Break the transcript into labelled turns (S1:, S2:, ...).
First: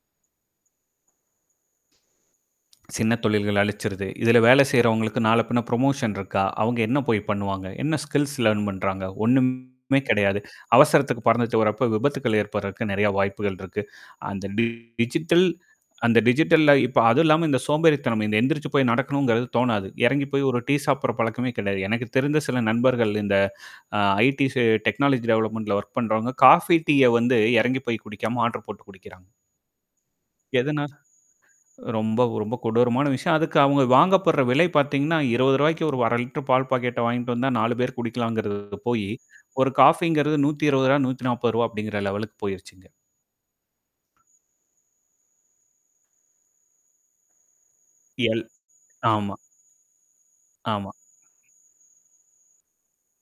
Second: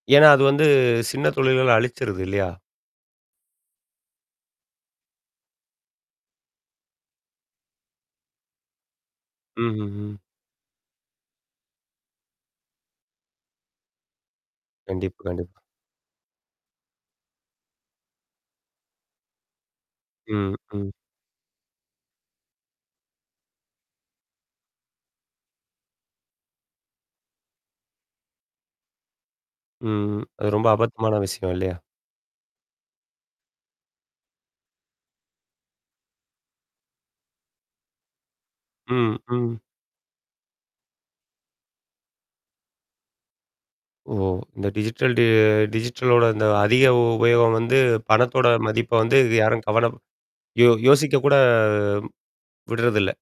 S1: ஏன்னா அது வந்து சின்ன தொழில்கள்ள அழிச்சுருது இல்லையா?
S2: சின்ன தொழில்கள் அழிச்சிருது. இதுல வேலை செய்றவங்களுக்கு நாளை பின்ன புரமோஷன் இருக்கா? அவங்க என்ன போய் பண்ணுவாங்க? என்ன ஸ்கில்ஸ் லேர்ன் பண்றாங்க?
S1: ம்ஹ்ம்
S2: ஒண்ணும்மே
S1: ம்.
S2: கெடையாது. அவசரத்துக்கு பறந்துட்டு வர்றப்ப விபத்துக்கள் ஏற்படுர்றதுக்கு நெறைய வாய்ப்புகள் இருக்கு. அந்த டி
S1: கண்டிப்பா,
S2: டிஜிட்டல்
S1: கண்டிப்பா.
S2: அந்த டிஜிட்டல்ல இப்ப அதுவும் இல்லாம இந்த சோம்பேறித்தனம் இந்த எந்திரிச்சு போய் நடக்கணுங்கிறது தோணாது. எறங்கி போய்
S1: ம்
S2: ஒரு டீ
S1: ம்.
S2: சாப்பிடுற பழக்கமே கிடையாது. எனக்கு தெரிந்த சில நண்பர்கள் இந்த அ ஐடிசி டெக்னாலஜி டெவலப்மெண்ட்ல வொர்க் பண்றவங்க, காஃபி டீய வந்து இறங்கி போய் குடிக்காம ஆர்டர் போட்டு குடிக்கிறாங்க.
S1: ம். அது ரொம்ப
S2: எதனால?
S1: அபத்தமான விஷயம் இல்லையா?
S2: ரொம்ப, ரொம்ப கொடூரமான விஷயம். அதுக்கு அவுங்க வாங்கப்படுற விலை பார்த்தீங்கன்னா ரூ. 20 ஒரு 1/2 லிட்டர் பால் பாக்கெட்ட வாங்கிட்டு வந்தா 4 பேர் குடிக்கலாங்கிறது போயி,
S1: ம் ம்.
S2: ஒரு காஃபிங்கிறது 120, 140 அப்படிங்கிற லெவலுக்கு போயிருச்சுங்க.
S1: ஓ! இந்த டிஜிட்டல் டி டிஜிட்டலோட இந்த அதிக உபயோகம் வந்து
S2: எல்
S1: பணத்தோட மதிப்ப வந்து
S2: ஆமா.
S1: யாரும் கவனப் யோ
S2: ஆமா.
S1: யோசிக்கக்கூட விட்றதில்ல.